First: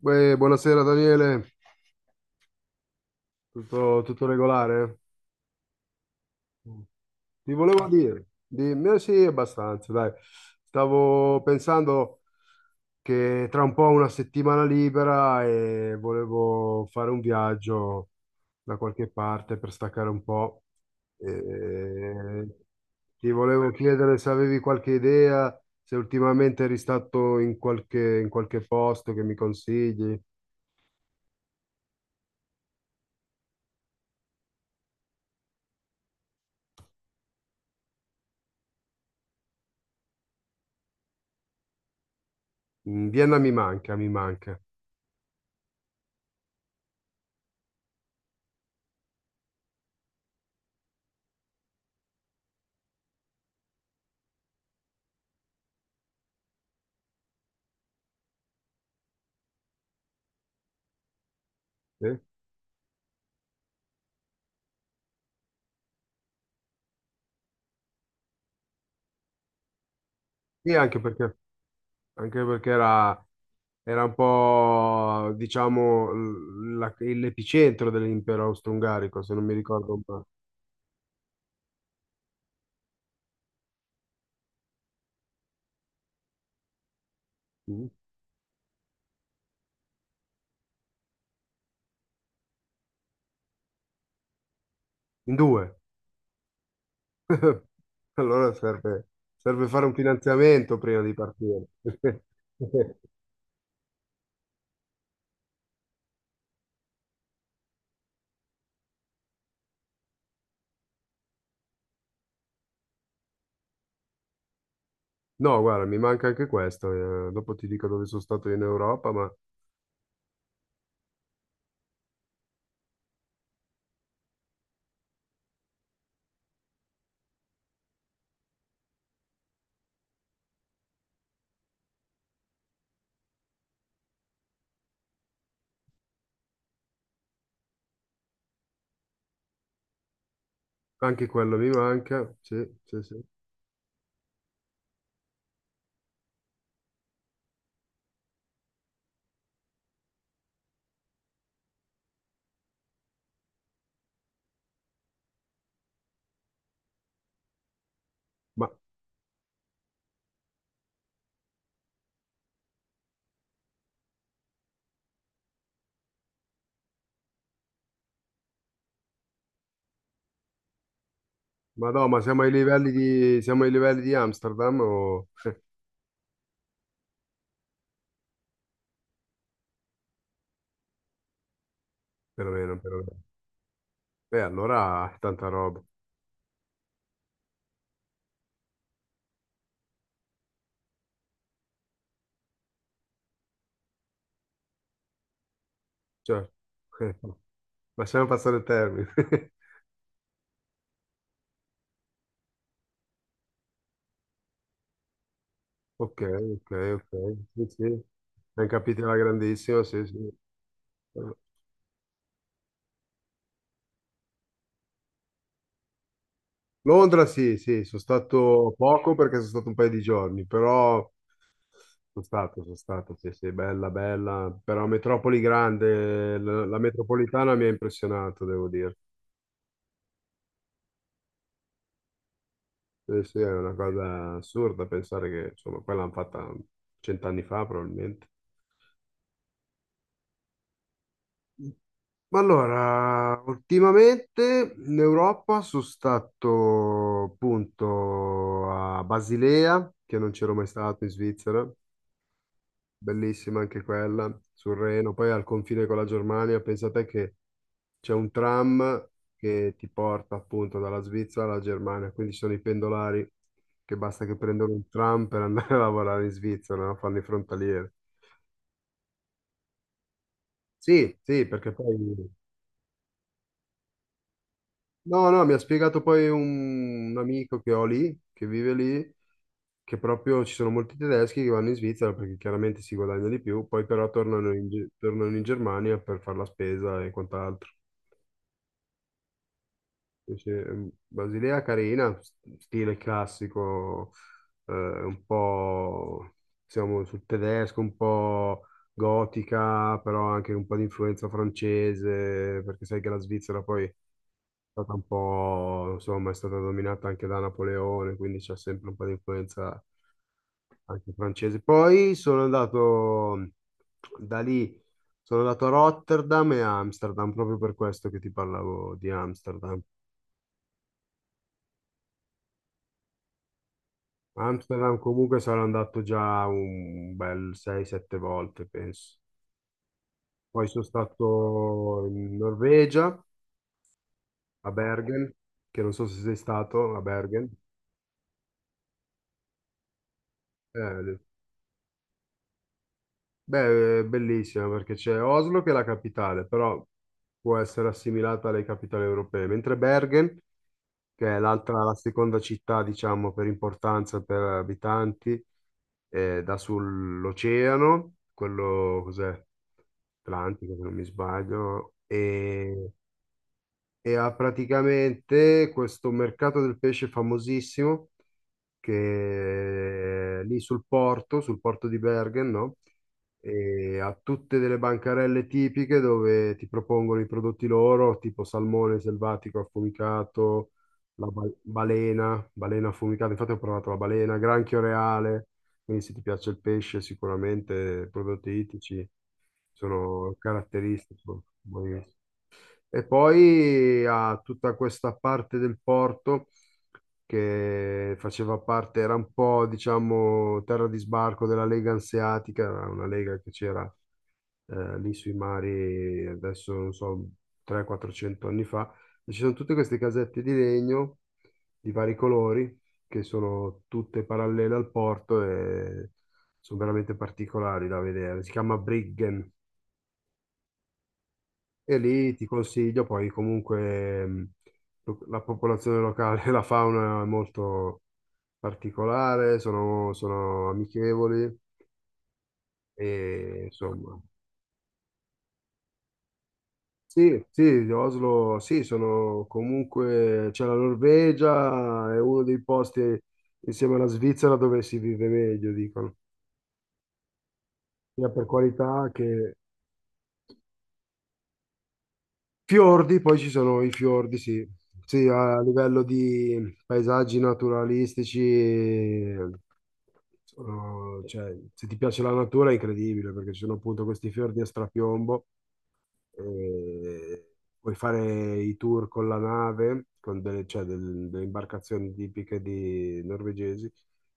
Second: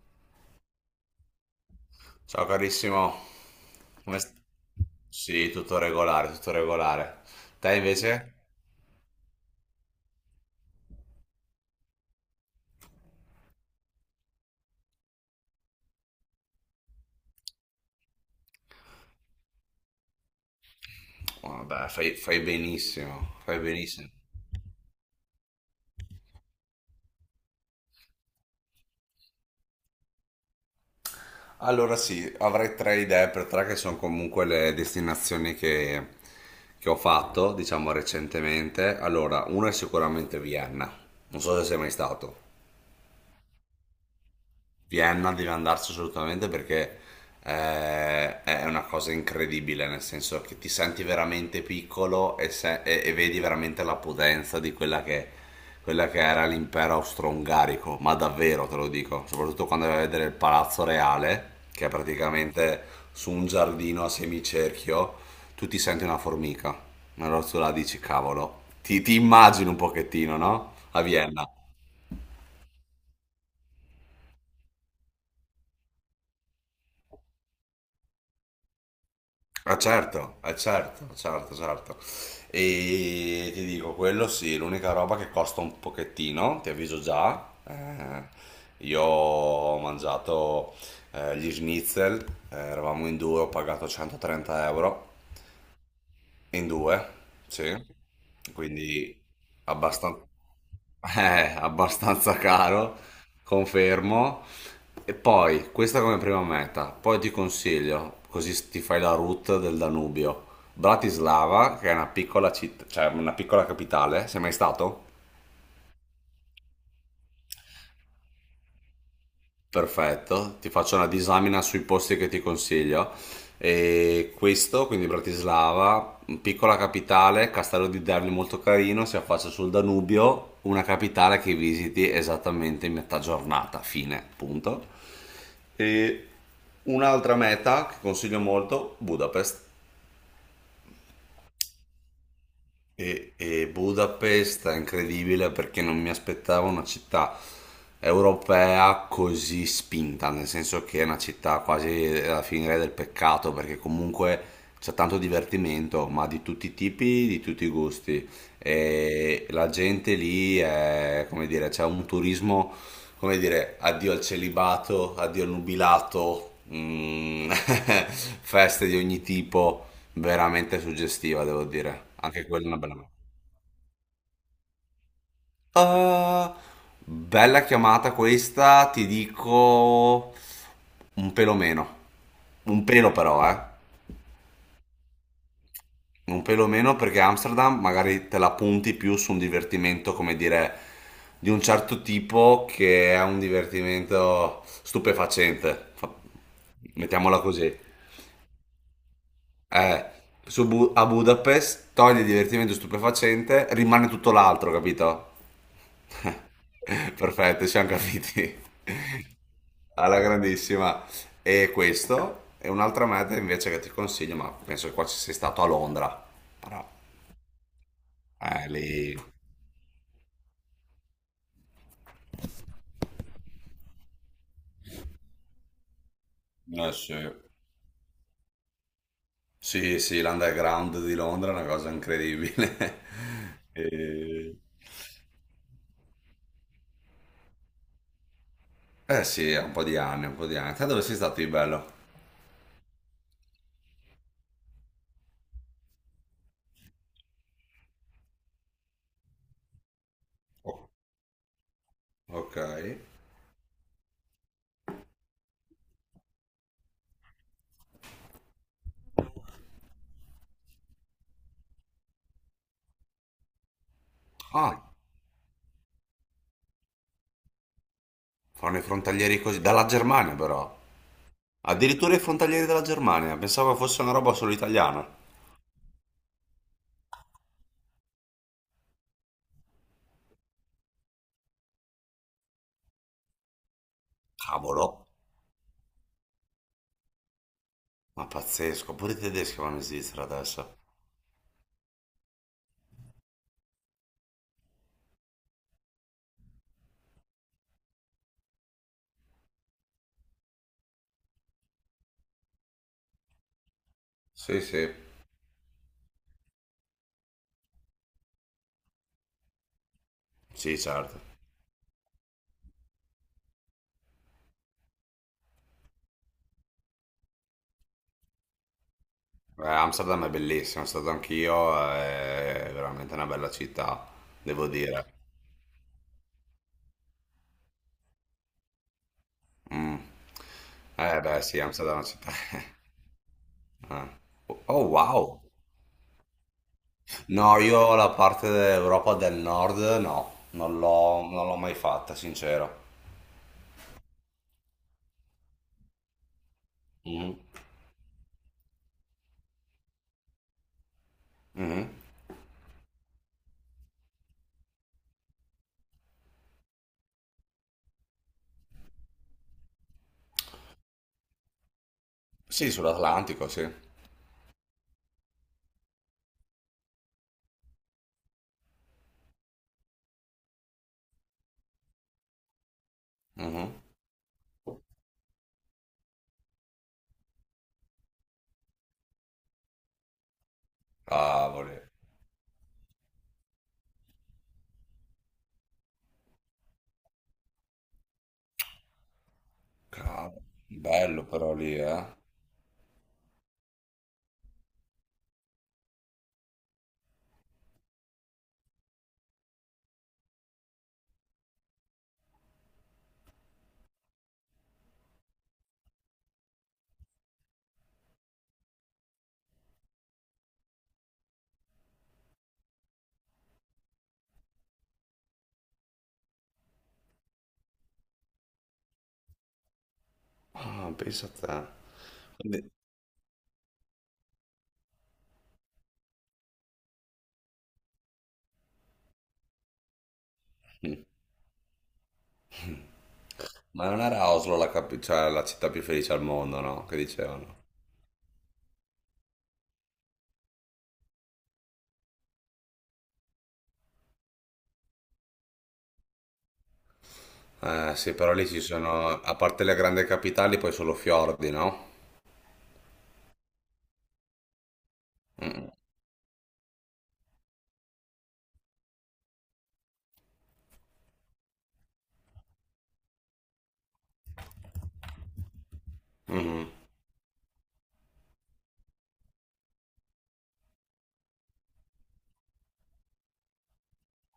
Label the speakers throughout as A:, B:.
A: Beh, buonasera Daniele,
B: Ciao carissimo.
A: tutto,
B: come
A: tutto
B: st-
A: regolare?
B: Sì, tutto regolare, tutto
A: Mm.
B: regolare.
A: Ti
B: Te
A: volevo dire,
B: invece?
A: di me sì, abbastanza, dai. Stavo pensando che tra un po' una settimana libera e volevo fare un viaggio da qualche parte per staccare un po'.
B: Vabbè, fai
A: E ti
B: benissimo, fai
A: volevo
B: benissimo.
A: chiedere se avevi qualche idea, se ultimamente eri stato in qualche posto che mi consigli.
B: Allora sì, avrei tre idee per tre che sono comunque le destinazioni che ho fatto, diciamo recentemente. Allora, una è sicuramente Vienna, non so se sei mai stato.
A: Mm, Vienna mi manca, mi manca.
B: Vienna deve andarsi assolutamente perché è una cosa incredibile, nel senso che ti senti veramente piccolo e vedi veramente la potenza di quella che era l'impero austro-ungarico, ma davvero te lo dico, soprattutto quando vai a vedere il Palazzo Reale, che è
A: Sì?
B: praticamente su un giardino a semicerchio, tu ti senti una formica, allora tu la dici, cavolo, ti immagini un pochettino, no?
A: Sì, anche
B: A
A: perché,
B: Vienna.
A: anche perché era, era un po', diciamo, l'epicentro dell'impero austro-ungarico, se non mi
B: Ah
A: ricordo male.
B: certo, certo, certo, certo. E ti dico, quello sì, l'unica roba che costa un pochettino, ti avviso già.
A: Mm.
B: Eh, io ho mangiato gli schnitzel, eravamo in due, ho pagato 130 euro.
A: In due.
B: In due,
A: Eh,
B: sì,
A: Allora serve,
B: quindi
A: serve fare un
B: abbastan-
A: finanziamento prima di partire.
B: abbastanza caro, confermo. E poi, questa come prima meta, poi ti consiglio, così ti fai la route del Danubio. Bratislava, che è una piccola città, cioè una piccola capitale, sei mai stato?
A: No, guarda, mi manca anche questo. Dopo ti dico dove sono stato in Europa, ma
B: Perfetto, ti faccio una disamina sui posti che ti consiglio. E questo, quindi Bratislava, piccola capitale, castello di Derli molto carino, si affaccia sul Danubio, una capitale che visiti esattamente in metà giornata, fine, punto. E un'altra meta che consiglio molto, Budapest.
A: anche quello mi manca. Sì, sì, sì.
B: E Budapest è incredibile perché non mi aspettavo una città europea così spinta, nel senso che è una città quasi alla fine del peccato, perché comunque c'è tanto divertimento, ma di tutti i tipi, di tutti i gusti.
A: Ma,
B: E la gente lì è, come dire, c'è un turismo come dire, addio al celibato, addio al nubilato, feste di ogni tipo, veramente suggestiva, devo
A: ma
B: dire.
A: no, ma siamo
B: Anche
A: ai
B: quella è una bella mano.
A: siamo ai livelli di Amsterdam o
B: Ah, bella chiamata questa, ti dico un pelo meno.
A: perlomeno,
B: Un pelo
A: perlomeno.
B: però, eh.
A: Allora, tanta roba.
B: Un pelo meno perché Amsterdam magari te la punti più su un divertimento, come dire, di un certo tipo che è un divertimento stupefacente.
A: Certo.
B: Mettiamola così.
A: Lasciamo passare il termine.
B: Eh, a Budapest togli il divertimento stupefacente, rimane tutto l'altro, capito?
A: Ok, ok, ok.
B: Perfetto,
A: Sì,
B: ci siamo
A: sì.
B: capiti.
A: Ben capito la grandissima, sì,
B: Alla
A: sì.
B: grandissima. E questo è un'altra meta invece che ti consiglio, ma penso che qua ci sei stato a Londra. Però,
A: Londra, sì, sì, sono
B: eh,
A: stato
B: lì...
A: poco perché sono stato un paio di giorni, però sono stato, sì, sì, bella, bella. Però metropoli grande, la
B: Eh sì.
A: metropolitana mi ha impressionato, devo dire.
B: Sì, sì, l'underground di Londra è una cosa incredibile.
A: Sì, sì, è una cosa
B: E-
A: assurda pensare che, insomma, poi l'hanno fatta cent'anni fa, probabilmente.
B: Eh sì, ha un po' di anni, un po' di anni. Te dove sei stato di bello?
A: Ma allora, ultimamente in Europa sono stato appunto a Basilea, che non c'ero mai
B: Oh,
A: stato in Svizzera,
B: ok.
A: bellissima anche quella, sul Reno, poi al confine con la Germania, pensate che c'è un tram che ti porta appunto dalla Svizzera alla Germania, quindi ci sono i pendolari che basta che prendono un
B: Ah,
A: tram per andare a lavorare in Svizzera, no? Fanno i frontalieri.
B: fanno i frontalieri così, dalla Germania però.
A: Sì, sì, perché poi
B: Addirittura i frontalieri della Germania, pensavo fosse una roba solo italiana.
A: no, no, mi ha spiegato poi un amico che ho lì, che vive lì, che proprio ci sono molti tedeschi che vanno in Svizzera perché chiaramente si guadagna di più, poi però tornano in,
B: Cavolo,
A: tornano in Germania per fare la spesa e quant'altro.
B: ma pazzesco, pure i tedeschi vanno in Svizzera
A: Invece,
B: adesso.
A: Basilea carina, stile classico, un po' siamo sul tedesco, un po' gotica, però anche un po' di influenza francese, perché sai che la Svizzera poi
B: Sì, sì.
A: stata un po', insomma, è stata dominata anche da Napoleone, quindi c'è sempre un po' di influenza
B: Sì,
A: anche
B: certo.
A: francese. Poi sono andato da lì, sono andato a Rotterdam e a Amsterdam, proprio per questo che ti parlavo di Amsterdam.
B: Amsterdam è bellissima, sono stato anch'io, è veramente una bella città, devo
A: Amsterdam
B: dire.
A: comunque sarò andato già un bel 6-7 volte, penso.
B: Mh.
A: Poi sono
B: Eh beh sì, Amsterdam è
A: stato
B: una città
A: in Norvegia,
B: eh.
A: a
B: Oh
A: Bergen,
B: wow!
A: che non so se sei stato a Bergen.
B: No, io la parte dell'Europa del Nord no,
A: Eh,
B: non l'ho mai fatta, sincero.
A: Beh, è bellissima perché c'è Oslo che è la capitale, però può
B: Mh.
A: essere assimilata alle capitali europee, mentre Bergen, che è l'altra,
B: Mh.
A: la seconda città, diciamo, per importanza per abitanti, dà sull'oceano, quello cos'è? Atlantico, se non mi sbaglio,
B: Sì,
A: e
B: sull'Atlantico, sì.
A: e ha praticamente questo mercato del pesce famosissimo che è lì sul porto di Bergen, no?
B: Mh-mh.
A: E ha tutte delle bancarelle tipiche dove ti propongono i prodotti loro, tipo salmone selvatico affumicato,
B: Cavoli,
A: balena, balena affumicata, infatti ho provato la balena, granchio reale, quindi se ti piace il pesce sicuramente i prodotti ittici sono
B: cavoli.
A: caratteristici.
B: Bello però lì, eh.
A: Buonissimi. E poi ha tutta questa parte del porto che faceva parte, era un po', diciamo, terra di sbarco della Lega Anseatica, era una lega che c'era lì sui mari, adesso non so, 300-400 anni fa. E ci sono tutte queste casette di legno di vari colori che sono tutte parallele al porto e sono veramente particolari da vedere. Si chiama Briggen.
B: Ah, pensa a te.
A: E lì ti
B: Quindi-
A: consiglio, poi comunque la popolazione locale, la fauna è molto particolare, sono
B: mh.
A: amichevoli e
B: Ma non
A: insomma.
B: era Oslo cioè, la città più felice al mondo, no? Che
A: Sì,
B: dicevano.
A: sì, Oslo, sì, sono comunque, c'è la Norvegia, è uno dei posti insieme alla Svizzera dove si vive meglio, dicono,
B: Eh sì,
A: sia
B: però
A: per
B: lì ci sono,
A: qualità
B: a
A: che...
B: parte le grandi capitali, poi solo fiordi, no?
A: Fiordi, poi ci sono i fiordi, sì. Sì, a livello di paesaggi naturalistici sono- cioè, se ti piace la natura è incredibile perché ci sono appunto questi fiordi a strapiombo
B: Mhm.
A: e puoi fare i tour con la nave, con delle, cioè, delle imbarcazioni tipiche di norvegesi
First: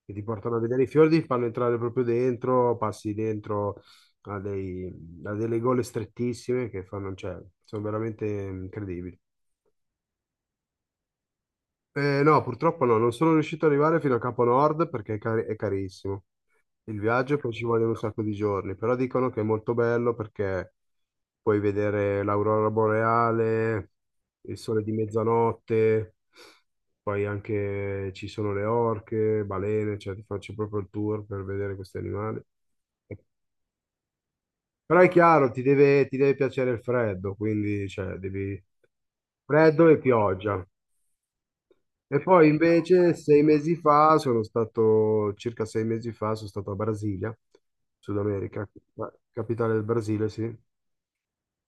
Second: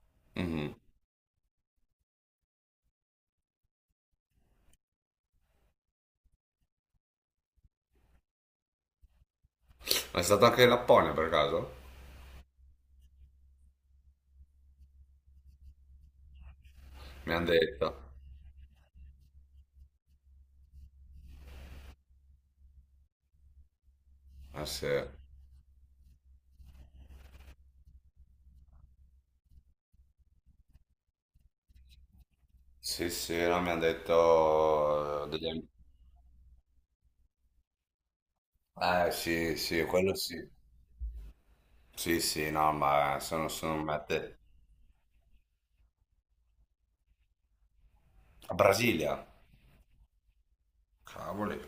A: che ti portano a
B: Mhm.
A: vedere i fiordi, ti fanno entrare proprio dentro, passi dentro a, dei- a delle gole strettissime che fanno, cioè, sono veramente incredibili.
B: È stato anche in Lapponia per caso?
A: No, purtroppo no, non sono riuscito ad arrivare fino a Capo Nord perché è, è carissimo. Il
B: Mi
A: viaggio
B: hanno
A: poi ci vogliono
B: detto.
A: un sacco di giorni, però dicono che è molto bello perché puoi vedere l'aurora boreale, il
B: Eh
A: sole di
B: sì.
A: mezzanotte, poi anche ci sono le orche, balene, cioè ti faccio proprio il tour per vedere questi animali.
B: Sì, sì, no, mi hanno
A: Però è
B: detto degli
A: chiaro,
B: amici.
A: ti deve piacere il freddo, quindi cioè, devi...
B: Eh sì, sì,
A: Freddo e
B: quello sì.
A: pioggia.
B: Sì,
A: E poi
B: sì, no,
A: invece
B: ma
A: sei mesi
B: sono
A: fa
B: mette.
A: sono stato, circa sei mesi fa sono stato a Brasilia, Sud
B: A
A: America, la
B: Brasilia.
A: capitale del Brasile, sì.
B: Cavoli.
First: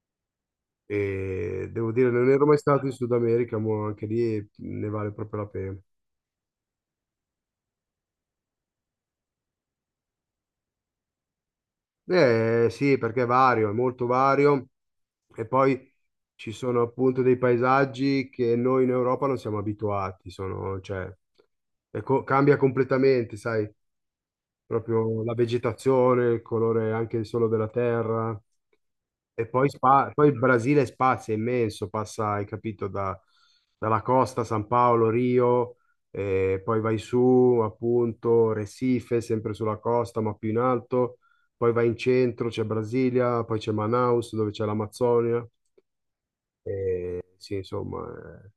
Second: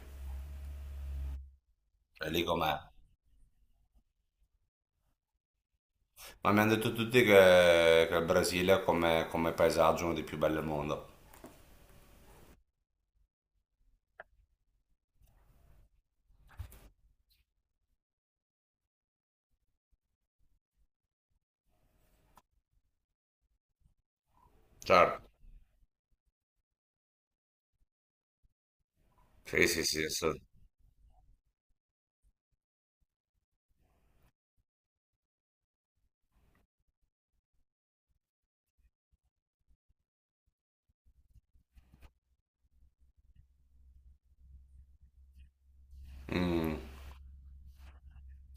A: E devo dire,
B: È
A: non
B: lì
A: ero mai
B: com'è.
A: stato in Sud America, ma anche lì ne vale proprio la pena.
B: Ma mi hanno detto tutti che il Brasile come paesaggio è uno dei più belli al mondo.
A: Eh sì, perché è vario, è molto vario. E poi ci sono appunto dei paesaggi che noi in Europa non siamo abituati, sono, cioè, cambia completamente, sai? Proprio
B: Certo.
A: la vegetazione, il colore anche solo della terra. E
B: Sì,
A: poi,
B: sì, sì.
A: poi il
B: sì.
A: Brasile è spazio, è immenso, passa, hai capito, dalla costa, San Paolo, Rio, e poi vai su, appunto, Recife, sempre sulla costa, ma più in alto, poi vai in centro, c'è Brasilia, poi c'è Manaus, dove c'è l'Amazzonia,
B: Mm,
A: e sì, insomma,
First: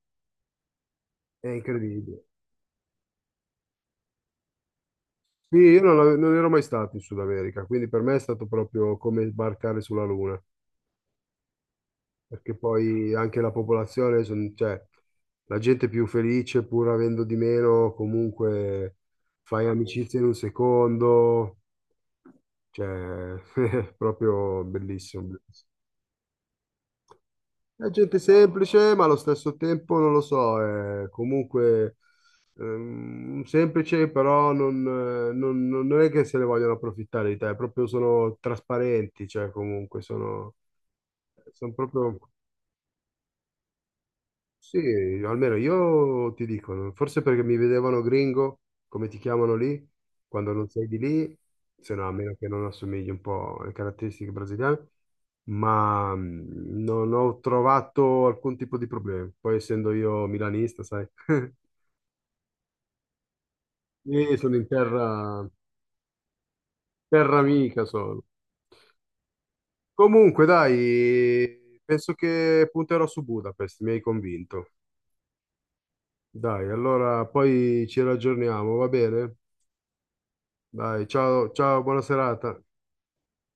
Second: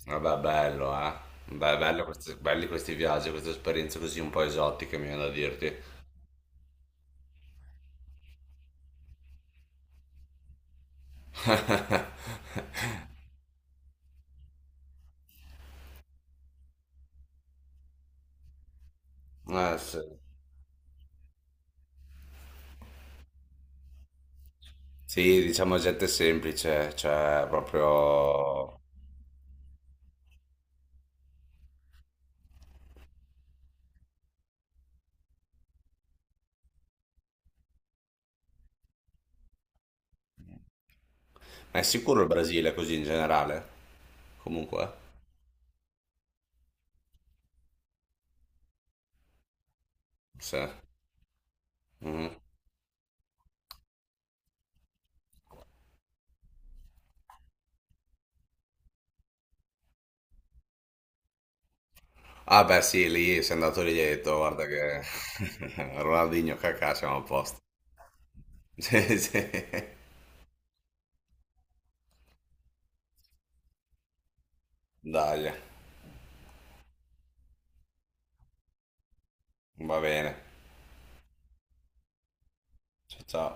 B: vabbè, bello, eh.
A: è
B: Beh, bello
A: incredibile.
B: questi, belli questi viaggi, queste esperienze così un po' esotiche, mi viene da
A: Sì,
B: dirti.
A: io non, ave- non ero mai stato in Sud America, quindi per me è stato proprio come sbarcare sulla Luna. Perché poi anche la popolazione, cioè, la gente è più felice pur avendo di meno, comunque fai
B: Sì.
A: amicizia in un secondo, cioè, è proprio bellissimo,
B: Sì,
A: bellissimo.
B: diciamo gente semplice, cioè
A: È gente
B: proprio...
A: semplice, ma allo stesso tempo, non lo so, è comunque semplice, però non, non è che se ne vogliono approfittare di te, proprio sono trasparenti, cioè comunque sono, sono
B: Ma è
A: proprio...
B: sicuro il Brasile così in generale?
A: Sì,
B: Comunque,
A: almeno io ti dico, no, forse perché mi vedevano gringo, come ti chiamano lì, quando
B: sì.
A: non sei di lì, se no a
B: Mhm.
A: meno che non assomigli un po' alle caratteristiche brasiliane, ma non ho trovato alcun tipo di problema. Poi essendo io milanista, sai,
B: Ah beh sì, lì sei andato lì e hai detto,
A: lì sono
B: guarda
A: in
B: che
A: terra,
B: Ronaldinho cacà siamo a
A: terra
B: posto.
A: amica solo.
B: Sì, sì.
A: Comunque, dai, penso che punterò su Budapest, mi hai convinto.
B: Dai,
A: Dai, allora poi ci raggiorniamo, va bene?
B: va bene.
A: Dai, ciao, ciao, buona serata.
B: Ciao ciao.